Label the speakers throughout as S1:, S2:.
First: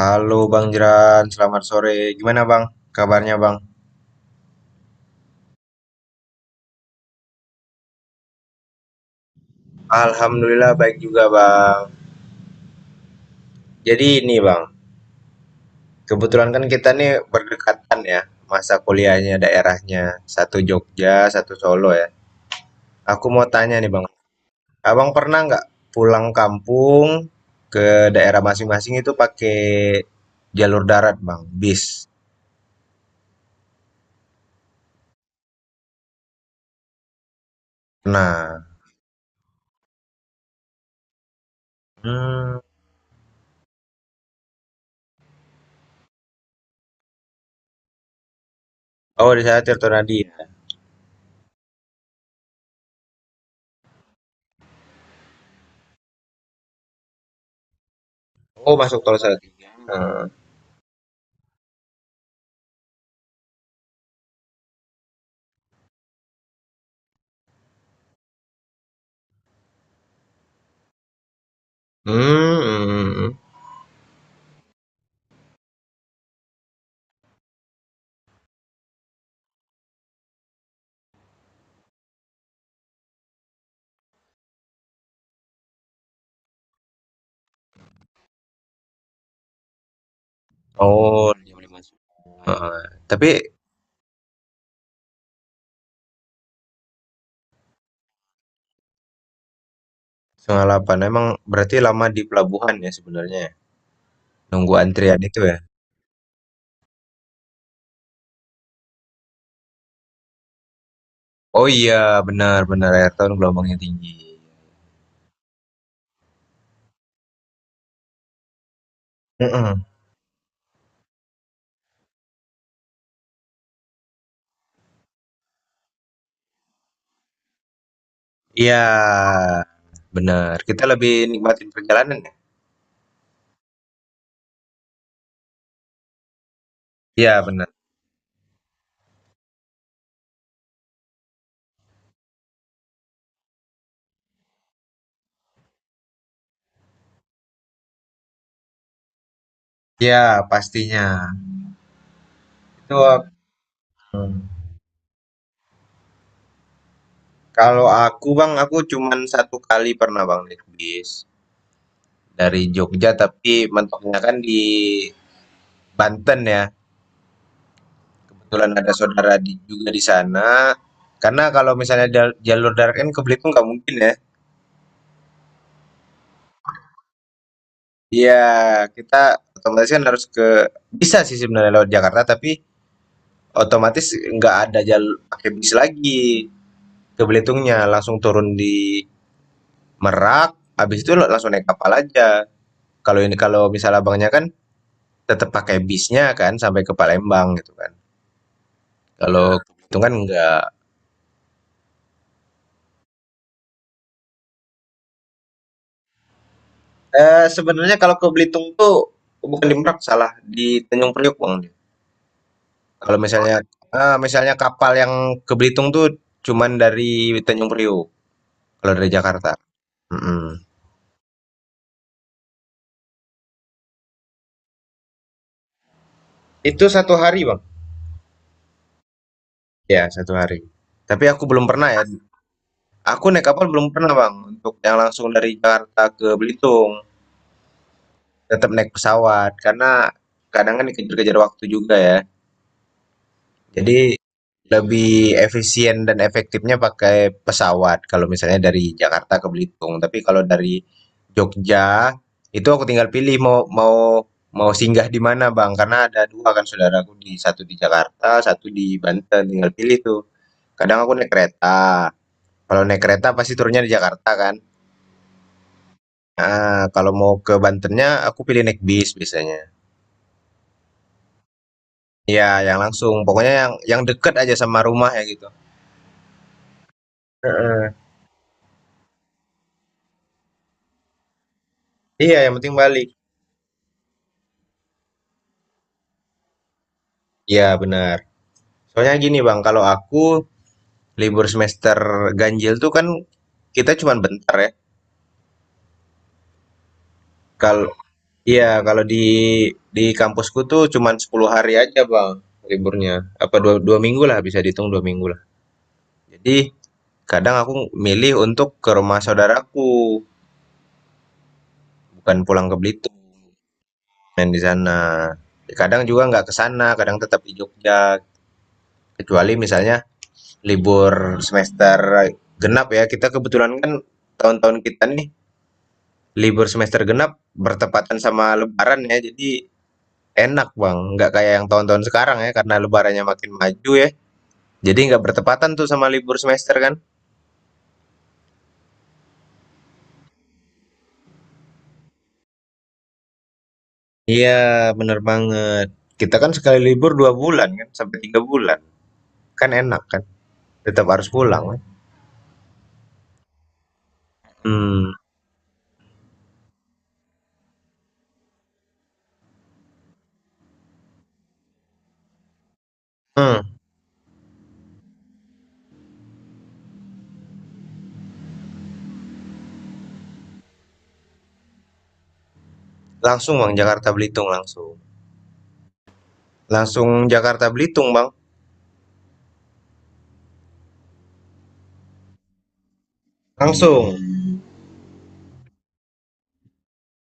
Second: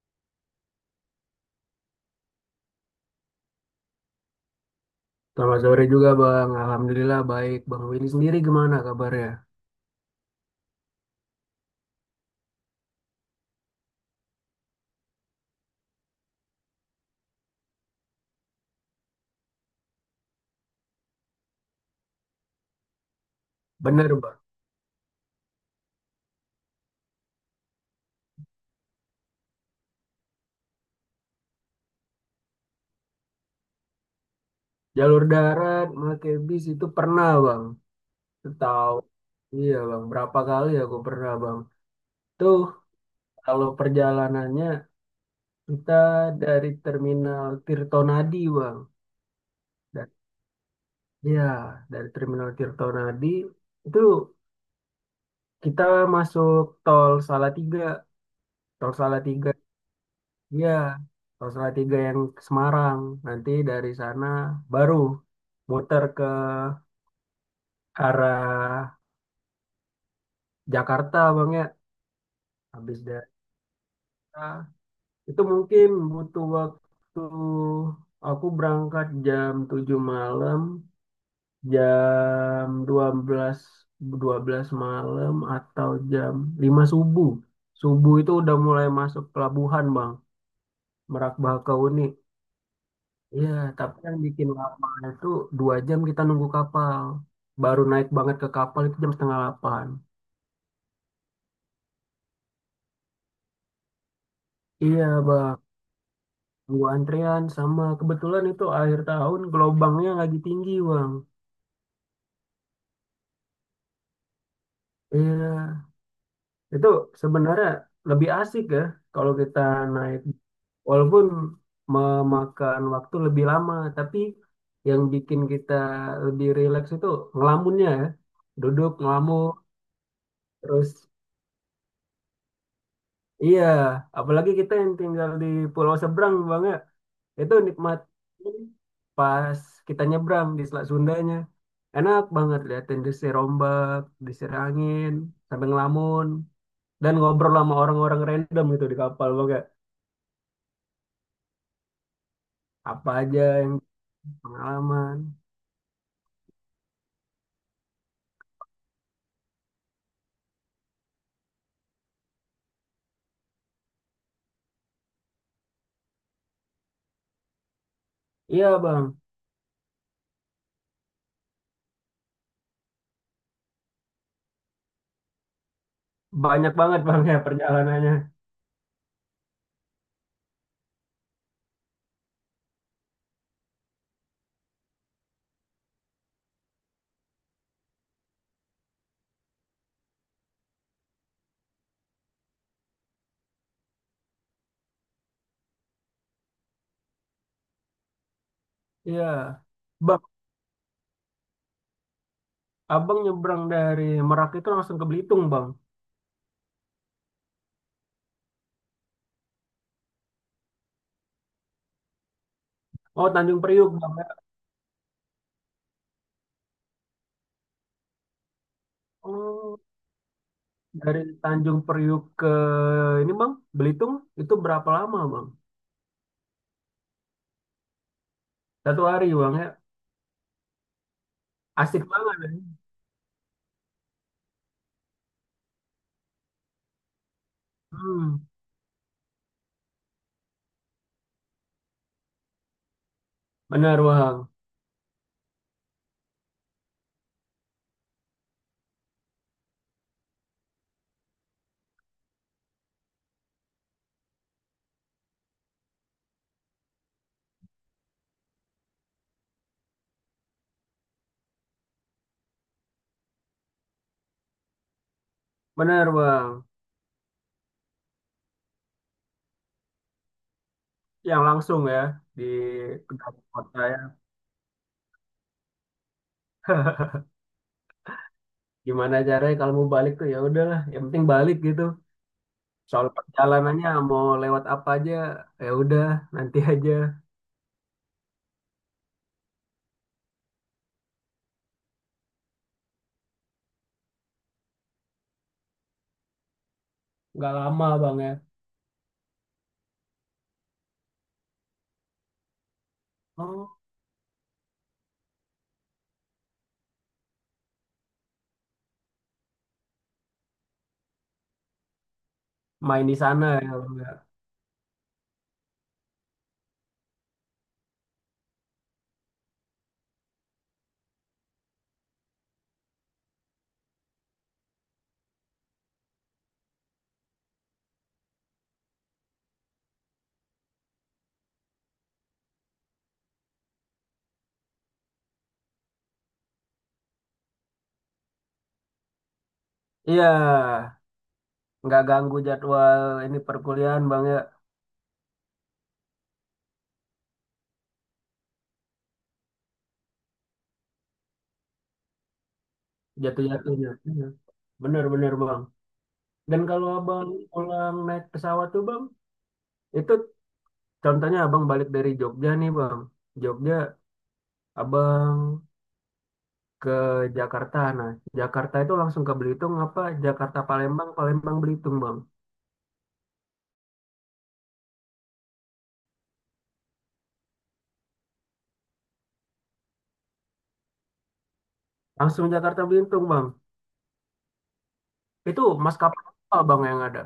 S1: Halo Bang Jeran, selamat sore. Gimana Bang? Kabarnya Bang?
S2: Selamat sore juga Bang. Alhamdulillah baik. Bang Willy sendiri gimana kabarnya?
S1: Alhamdulillah baik juga Bang. Jadi ini Bang, kebetulan kan kita nih berdekatan ya masa kuliahnya daerahnya. Satu Jogja, satu Solo ya. Aku mau tanya nih Bang,
S2: Benar Bang.
S1: Abang pernah nggak pulang kampung ke daerah masing-masing itu pakai jalur darat Bang, bis?
S2: Jalur darat, pakai bis itu pernah Bang.
S1: Nah,
S2: Tahu. Iya Bang. Berapa kali aku pernah Bang. Tuh
S1: hmm.
S2: kalau perjalanannya kita dari Terminal Tirtonadi Bang.
S1: Oh, di sana
S2: Dan,
S1: Tirtonadi ya.
S2: ya dari Terminal Tirtonadi itu kita masuk tol Salatiga.
S1: Oh,
S2: Tol
S1: masuk tol saya.
S2: Salatiga.
S1: Hmm.
S2: Iya, Rosella 3 yang ke Semarang. Nanti dari sana baru muter ke arah Jakarta, Bang ya.
S1: Hmm,
S2: Habis
S1: hmm.
S2: dari
S1: Hmm. Hmm.
S2: sana, itu mungkin butuh waktu aku berangkat jam 7 malam, jam dua belas malam atau jam 5 subuh. Subuh itu udah mulai masuk pelabuhan, Bang.
S1: Oh,
S2: Merak
S1: jam 5.
S2: Bakahuni.
S1: Heeh, tapi
S2: Iya, tapi yang bikin lama itu 2 jam kita nunggu kapal. Baru naik banget ke kapal itu jam setengah delapan.
S1: setengah 8 emang berarti lama di pelabuhan ya sebenarnya ya? Nunggu
S2: Iya,
S1: antrian itu ya?
S2: Bang. Nunggu antrian sama kebetulan itu akhir tahun gelombangnya lagi tinggi, Bang.
S1: Oh iya, benar benar akhir tahun gelombangnya tinggi.
S2: Iya, itu sebenarnya lebih asik ya kalau kita
S1: Mhm,
S2: naik. Walaupun memakan waktu lebih lama, tapi yang bikin kita lebih rileks itu ngelamunnya ya.
S1: iya,
S2: Duduk ngelamun,
S1: benar, kita
S2: terus
S1: lebih nikmatin perjalanan ya?
S2: iya, apalagi kita yang tinggal di pulau seberang Bang ya.
S1: Iya
S2: Itu
S1: benar,
S2: nikmat pas kita nyebrang di Selat Sundanya. Enak banget liatin desir ombak, desir angin, sampai ngelamun dan ngobrol sama orang-orang random gitu di kapal Bang ya.
S1: iya pastinya, itu
S2: Apa aja yang
S1: mhm,
S2: pengalaman.
S1: kalau aku Bang, aku cuman satu kali pernah Bang naik bis, dari Jogja tapi mentoknya kan di Banten ya.
S2: Iya
S1: Kebetulan ada
S2: Bang,
S1: saudara di, juga di sana. Karena kalau misalnya jalur darat kan ke Belitung nggak mungkin ya.
S2: banyak banget Bang ya perjalanannya.
S1: Iya, kita otomatis kan harus ke bisa sih sebenarnya lewat Jakarta, tapi otomatis nggak ada jalur pakai bis lagi ke Belitungnya, langsung turun di Merak, habis itu lo langsung naik kapal aja. Kalau ini kalau misal abangnya kan tetap pakai bisnya kan sampai ke Palembang gitu kan.
S2: Iya.
S1: Kalau ke Belitung kan
S2: Bang,
S1: nggak.
S2: Abang nyebrang dari Merak itu langsung ke Belitung Bang.
S1: Eh, sebenarnya kalau ke Belitung tuh bukan di Merak salah di Tanjung Priok bang. Kalau
S2: Oh,
S1: misalnya
S2: Tanjung Priuk Bang ya.
S1: misalnya kapal yang ke Belitung tuh cuman dari Tanjung Priok kalau dari Jakarta.
S2: Oh.
S1: Mm-mm.
S2: Dari Tanjung Priuk ke ini bang, Belitung itu berapa lama bang?
S1: Itu satu hari, Bang.
S2: 1 hari bang ya,
S1: Ya, satu hari. Tapi aku belum pernah ya.
S2: asik banget ya.
S1: Aku naik kapal belum pernah, Bang, untuk yang langsung dari Jakarta ke Belitung.
S2: Hmm,
S1: Tetap naik pesawat karena kadang kan dikejar-kejar waktu juga ya.
S2: benar
S1: Jadi
S2: bang,
S1: lebih efisien dan efektifnya pakai pesawat kalau misalnya dari Jakarta ke Belitung. Tapi kalau dari Jogja itu aku tinggal pilih mau mau mau singgah di mana Bang karena ada dua kan saudaraku di satu di Jakarta, satu di Banten tinggal pilih tuh. Kadang aku naik kereta. Kalau naik kereta pasti turunnya di Jakarta kan.
S2: benar bang.
S1: Kalau mau ke Bantennya aku pilih naik bis biasanya.
S2: Yang langsung ya di
S1: Iya, yang langsung.
S2: kedap
S1: Pokoknya yang
S2: kota ya.
S1: yang deket aja sama rumah ya gitu. Heeh.
S2: Gimana caranya kalau mau balik tuh ya udahlah, yang penting balik gitu.
S1: Iya, yang penting Bali.
S2: Soal perjalanannya mau lewat apa aja, ya udah nanti aja.
S1: Iya, benar. Soalnya gini, Bang, kalau aku libur semester ganjil tuh kan kita cuman bentar ya.
S2: Nggak lama
S1: Kalau
S2: bang ya.
S1: iya, kalau di kampusku tuh cuman 10 hari aja, Bang, liburnya. Apa dua,
S2: Oh,
S1: 2 minggu lah, bisa dihitung 2 minggu lah. Jadi kadang aku milih untuk ke rumah saudaraku, bukan pulang ke
S2: main
S1: Belitung,
S2: di sana ya bang ya.
S1: main di sana. Kadang juga nggak ke sana, kadang tetap di Jogja. Kecuali misalnya libur semester genap ya, kita kebetulan kan tahun-tahun kita nih libur semester genap bertepatan sama lebaran ya, jadi enak, Bang, nggak kayak yang tahun-tahun sekarang ya karena lebarannya makin maju ya. Jadi nggak bertepatan tuh sama libur semester kan?
S2: Iya, nggak ganggu jadwal ini perkuliahan bang ya.
S1: Iya, bener banget. Kita kan sekali libur 2 bulan kan, sampai 3 bulan. Kan enak kan, tetap harus pulang, kan?
S2: Jatuh-jatuhnya. Iya.
S1: Hmm.
S2: Benar-benar Bang. Dan kalau Abang pulang naik pesawat tuh Bang, itu contohnya Abang balik dari Jogja nih Bang. Jogja,
S1: Hmm,
S2: Abang ke Jakarta. Nah, Jakarta itu langsung ke Belitung apa Jakarta Palembang, Palembang Belitung Bang.
S1: langsung Bang Jakarta Belitung langsung. Langsung Jakarta Belitung, Bang.
S2: Langsung Jakarta Belitung Bang.
S1: Langsung.
S2: Itu maskapai apa Bang yang ada?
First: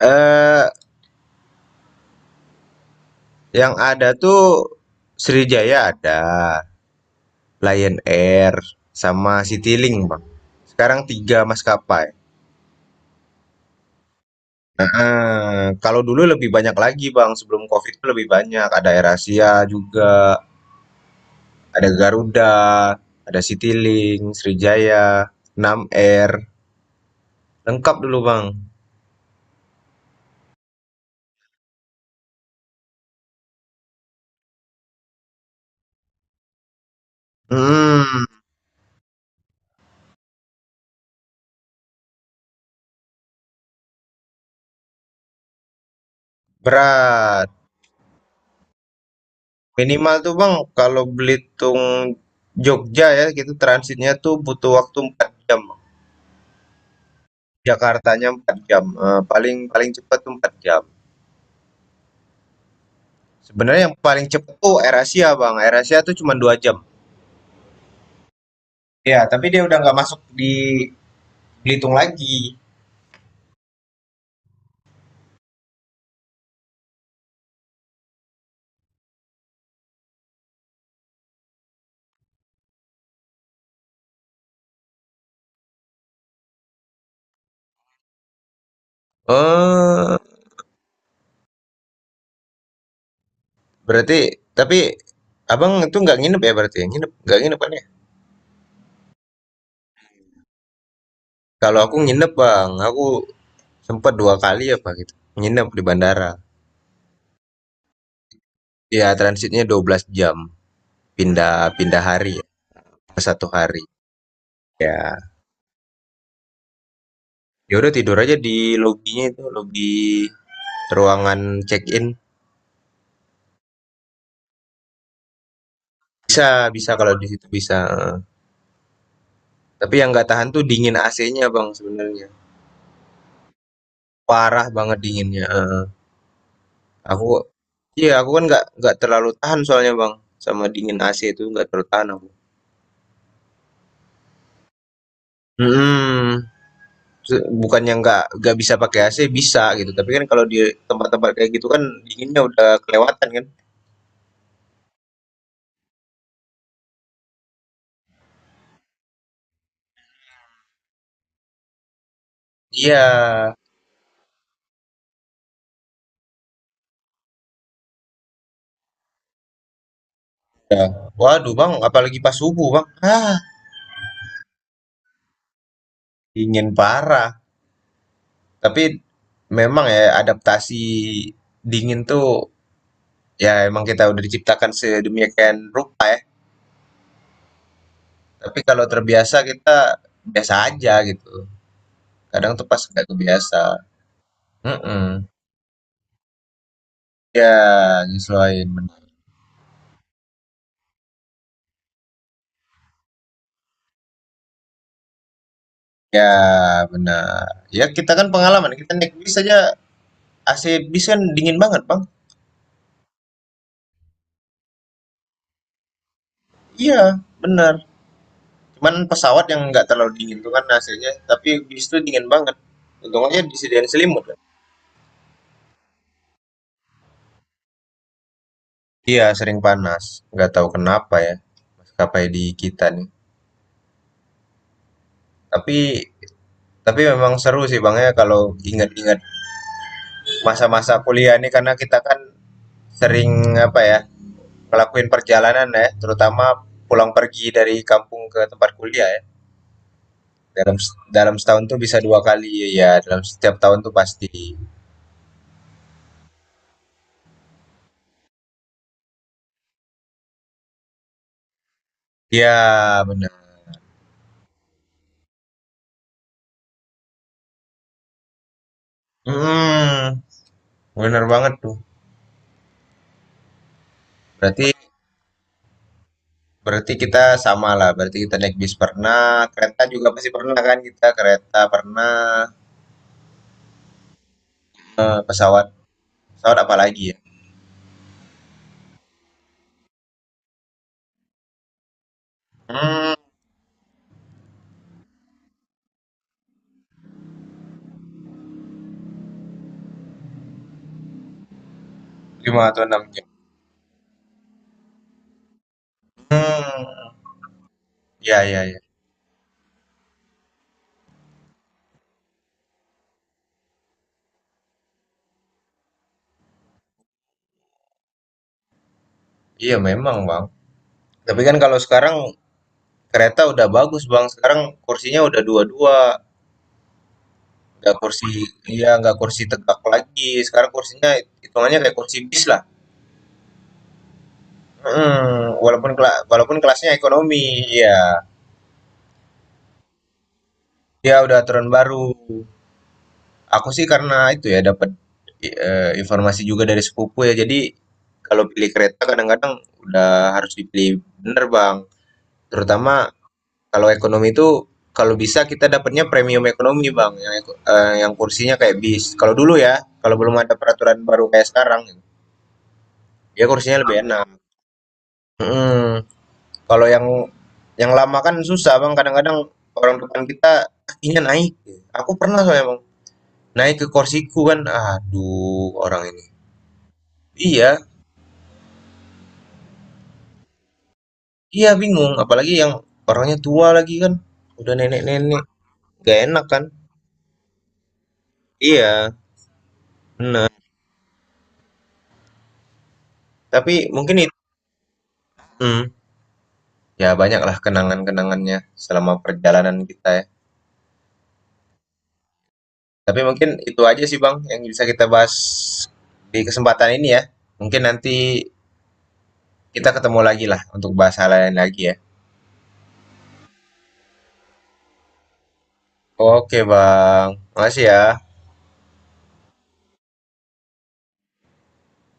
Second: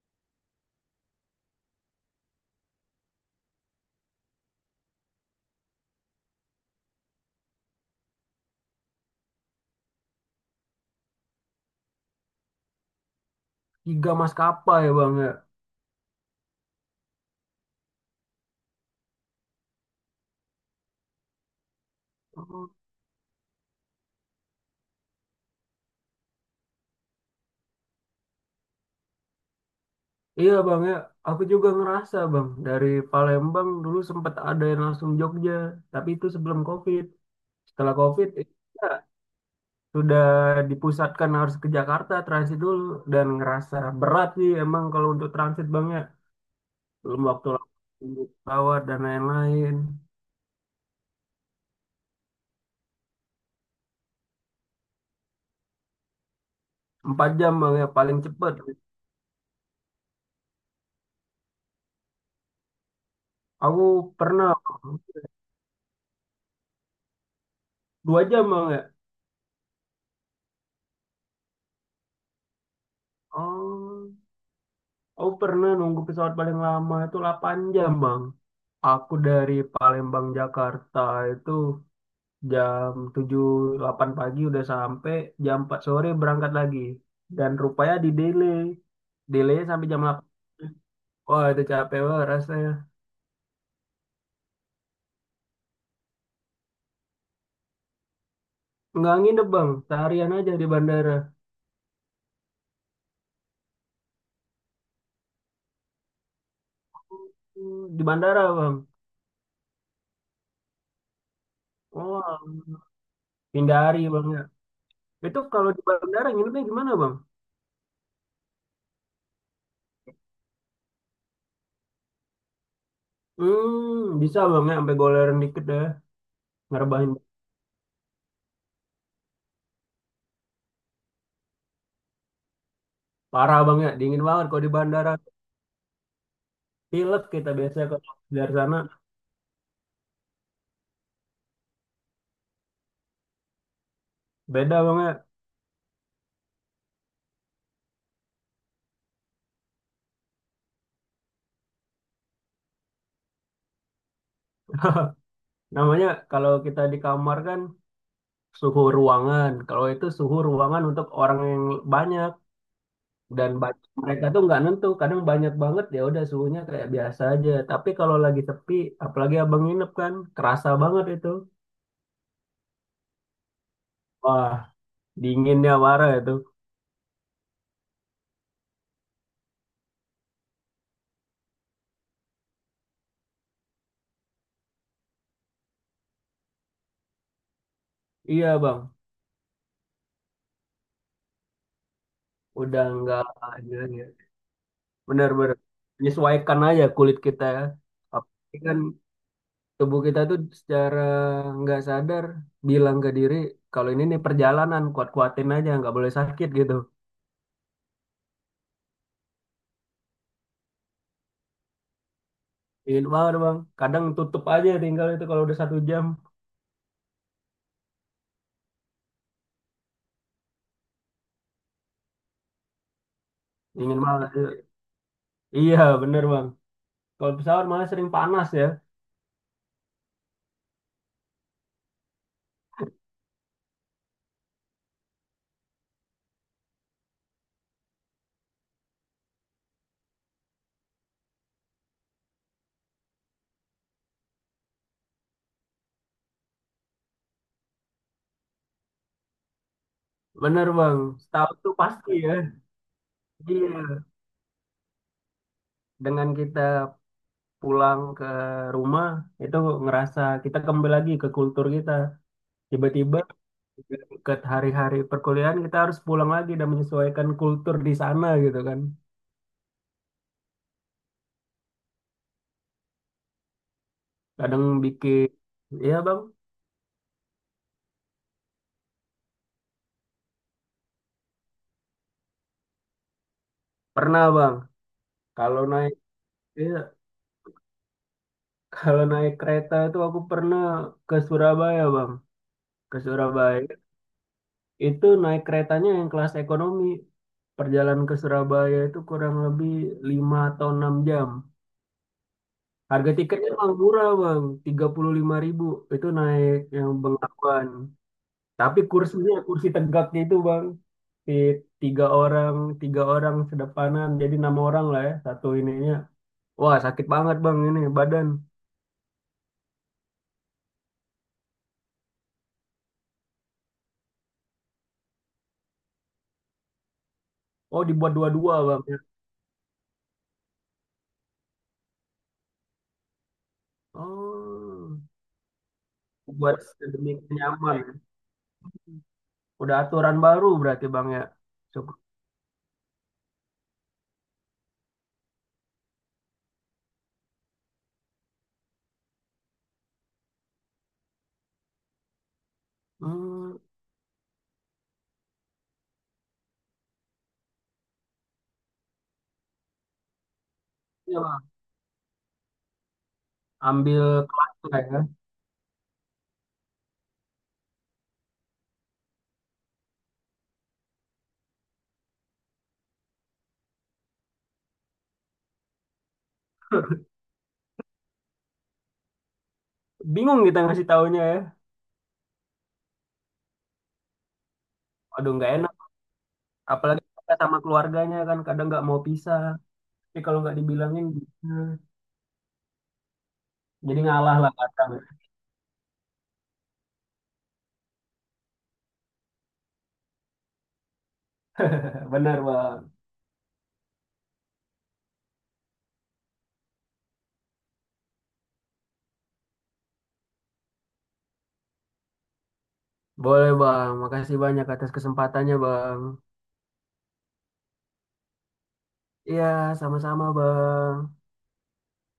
S1: Eh, yang ada tuh Sriwijaya ada, Lion Air sama CityLink, Bang. Sekarang 3 maskapai.
S2: Tiga maskapai ya Bang ya.
S1: Heeh, kalau dulu lebih banyak lagi, Bang. Sebelum Covid itu lebih banyak. Ada Air Asia juga, ada Garuda,
S2: Oh.
S1: ada CityLink, Sriwijaya, 6 Air. Lengkap dulu, Bang.
S2: Iya Bang ya, aku juga ngerasa Bang. Dari Palembang dulu sempat ada yang langsung Jogja, tapi itu sebelum COVID. Setelah
S1: Hmm,
S2: COVID, ya, sudah dipusatkan harus ke Jakarta transit dulu dan ngerasa berat sih emang kalau untuk transit bang ya belum waktu
S1: berat.
S2: lama tunggu pesawat dan lain-lain.
S1: Minimal tuh, Bang, kalau Belitung Jogja ya, gitu transitnya tuh butuh waktu 4 jam, Bang.
S2: 4 jam bang ya paling
S1: Jakartanya
S2: cepet.
S1: 4 jam. Eh, paling paling cepat tuh 4 jam.
S2: Aku
S1: Sebenarnya yang paling
S2: pernah
S1: cepet tuh AirAsia, Bang. AirAsia tuh cuma 2 jam.
S2: 2 jam bang ya.
S1: Ya, tapi dia udah nggak masuk di Belitung lagi.
S2: Oh, aku pernah nunggu pesawat paling lama itu 8 jam bang. Aku dari Palembang Jakarta itu jam 7 8 pagi udah sampai, jam 4 sore berangkat lagi dan rupanya di delay. Delaynya sampai jam
S1: Eh,
S2: delapan Wah itu capek banget rasanya.
S1: berarti Tapi Abang itu nggak nginep ya berarti ya? Nginep, nggak nginep kan ya?
S2: Nggak nginep bang seharian aja di bandara.
S1: Kalau aku nginep, Bang. Aku sempat dua kali apa gitu. Nginep di bandara.
S2: Oh, di bandara bang.
S1: Ya, transitnya 12 jam. Pindah pindah hari
S2: Wah,
S1: ya. Ke satu hari.
S2: hindari bang ya.
S1: Ya,
S2: Itu kalau di bandara nginepnya gimana bang?
S1: ya udah tidur aja di lobinya itu, lobi ruangan check-in.
S2: Hmm, bisa bang ya sampai goleran dikit deh.
S1: Bisa, bisa
S2: Ngerebahin.
S1: kalau di situ bisa. Tapi yang nggak tahan tuh dingin AC-nya, Bang, sebenarnya.
S2: Parah bang ya dingin banget kalau
S1: Parah
S2: di
S1: banget
S2: bandara.
S1: dinginnya, heeh.
S2: Pilek
S1: Aku
S2: kita biasanya kalau
S1: iya, aku kan
S2: dari
S1: nggak
S2: sana
S1: nggak terlalu tahan soalnya, Bang, sama dingin AC itu nggak terlalu tahan aku.
S2: beda bang ya.
S1: Hmm, se bukannya nggak bisa pakai AC, bisa gitu, tapi kan kalau di tempat-tempat kayak gitu kan dinginnya udah kelewatan kan.
S2: Namanya kalau kita di kamar kan suhu ruangan. Kalau itu suhu ruangan untuk orang yang banyak
S1: Iya,
S2: dan banyak, mereka tuh nggak nentu. Kadang banyak banget ya udah suhunya kayak biasa aja. Tapi kalau lagi sepi, apalagi abang nginep kan, kerasa
S1: ya,
S2: banget itu.
S1: waduh, Bang, apalagi pas subuh, Bang. Hah,
S2: Wah, dinginnya parah itu.
S1: dingin parah. Tapi memang ya adaptasi dingin tuh ya emang kita udah diciptakan sedemikian rupa ya.
S2: Iya
S1: Tapi
S2: bang,
S1: kalau terbiasa kita biasa aja gitu. Kadang tuh pas
S2: udah
S1: nggak
S2: nggak
S1: kebiasa.
S2: aja ya.
S1: Mm-mm.
S2: Benar-benar menyesuaikan aja kulit kita
S1: Ya
S2: ya. Apalagi
S1: nyesuaiin,
S2: kan
S1: bener.
S2: tubuh kita tuh secara nggak sadar bilang ke diri kalau ini nih perjalanan kuat-kuatin aja nggak boleh
S1: Ya
S2: sakit gitu.
S1: benar. Ya kita kan pengalaman. Kita naik bis aja AC bis kan dingin banget bang.
S2: Ingin banget bang. Kadang tutup aja tinggal itu kalau udah 1 jam.
S1: Iya benar. Cuman pesawat yang nggak terlalu dingin tuh kan hasilnya. Tapi bis tuh dingin banget. Untung aja disediain
S2: Ingin
S1: selimut
S2: banget.
S1: kan.
S2: Iya bener bang. Kalau pesawat malah sering panas ya.
S1: Iya sering panas. Nggak tahu kenapa ya. Maskapai di kita nih. Tapi tapi memang seru sih bang ya kalau ingat-ingat masa-masa kuliah ini karena kita kan sering apa ya ngelakuin perjalanan ya terutama pulang pergi dari kampung ke tempat kuliah ya
S2: Bener
S1: dalam
S2: bang.
S1: dalam
S2: Setahu
S1: setahun
S2: tuh
S1: tuh bisa
S2: pasti
S1: dua
S2: ya.
S1: kali ya dalam setiap tahun tuh
S2: Iya.
S1: pasti
S2: Dengan kita pulang ke rumah itu ngerasa kita kembali lagi ke kultur kita.
S1: ya
S2: Tiba-tiba
S1: benar.
S2: ke hari-hari perkuliahan kita harus pulang lagi dan menyesuaikan kultur di sana gitu kan.
S1: Hmm, bener banget tuh
S2: Kadang
S1: berarti.
S2: bikin. Iya bang.
S1: Berarti kita sama lah, berarti kita naik bis pernah, kereta juga pasti pernah kan, kita kereta pernah,
S2: Pernah bang. Kalau
S1: pesawat,
S2: naik.
S1: pesawat apa
S2: Iya.
S1: lagi ya.
S2: Kalau naik kereta itu aku pernah ke Surabaya, Bang. Ke
S1: Hmm,
S2: Surabaya. Itu naik keretanya yang kelas ekonomi. Perjalanan ke Surabaya itu kurang lebih 5 atau 6 jam.
S1: lima atau enam
S2: Harga
S1: jam.
S2: tiketnya emang murah, Bang. 35 ribu. Itu naik
S1: Hmm,
S2: yang Bengawan.
S1: ya ya ya.
S2: Tapi kursinya, kursi tegaknya itu, Bang. Di 3 orang, 3 orang sedepanan. Jadi 6 orang lah ya, satu ininya. Wah, sakit banget, Bang, ini badan.
S1: Iya memang bang. Tapi kan kalau sekarang kereta udah bagus Bang, sekarang kursinya udah dua-dua,
S2: Oh,
S1: nggak
S2: dibuat
S1: kursi,
S2: dua-dua, Bang,
S1: iya
S2: ya.
S1: nggak kursi tegak lagi, sekarang kursinya hitungannya kayak kursi bis lah.
S2: Oh.
S1: Mm, walaupun
S2: Buat
S1: walaupun kelasnya
S2: sedemikian
S1: ekonomi,
S2: nyaman.
S1: ya,
S2: Udah aturan baru berarti Bang
S1: ya
S2: ya.
S1: udah aturan
S2: Cukup.
S1: baru. Aku sih karena itu ya dapat informasi juga dari sepupu ya, jadi kalau pilih kereta kadang-kadang udah harus dipilih bener Bang, terutama
S2: Hmm,
S1: kalau ekonomi itu, kalau bisa kita dapatnya premium ekonomi, Bang, yang yang kursinya kayak bis. Kalau dulu ya, kalau belum ada peraturan
S2: iya
S1: baru
S2: Bang.
S1: kayak sekarang, ya kursinya lebih
S2: Ambil
S1: enak.
S2: kelas lah ya.
S1: Heeh. Mhm, kalau yang lama kan susah, Bang, kadang-kadang orang depan kita kakinya naik. Aku pernah soalnya, Bang, naik ke kursiku kan, aduh orang ini. Iya
S2: Bingung kita ngasih taunya ya.
S1: iya bingung, apalagi yang orangnya tua lagi kan, udah
S2: Aduh
S1: nenek-nenek,
S2: nggak enak.
S1: gak enak kan.
S2: Apalagi kita sama keluarganya kan kadang nggak mau
S1: Iya,
S2: pisah. Tapi kalau
S1: bener,
S2: nggak dibilangin, hmm,
S1: tapi
S2: jadi
S1: mungkin itu.
S2: ngalah lah kadang.
S1: Ya banyaklah kenangan-kenangannya selama perjalanan kita ya.
S2: Benar Bang.
S1: Tapi mungkin itu aja sih Bang yang bisa kita bahas di kesempatan ini ya. Mungkin nanti kita ketemu lagi lah untuk bahas hal lain lagi ya.
S2: Boleh Bang. Makasih banyak atas kesempatannya Bang.
S1: Oke Bang, makasih ya.
S2: Iya, sama-sama Bang.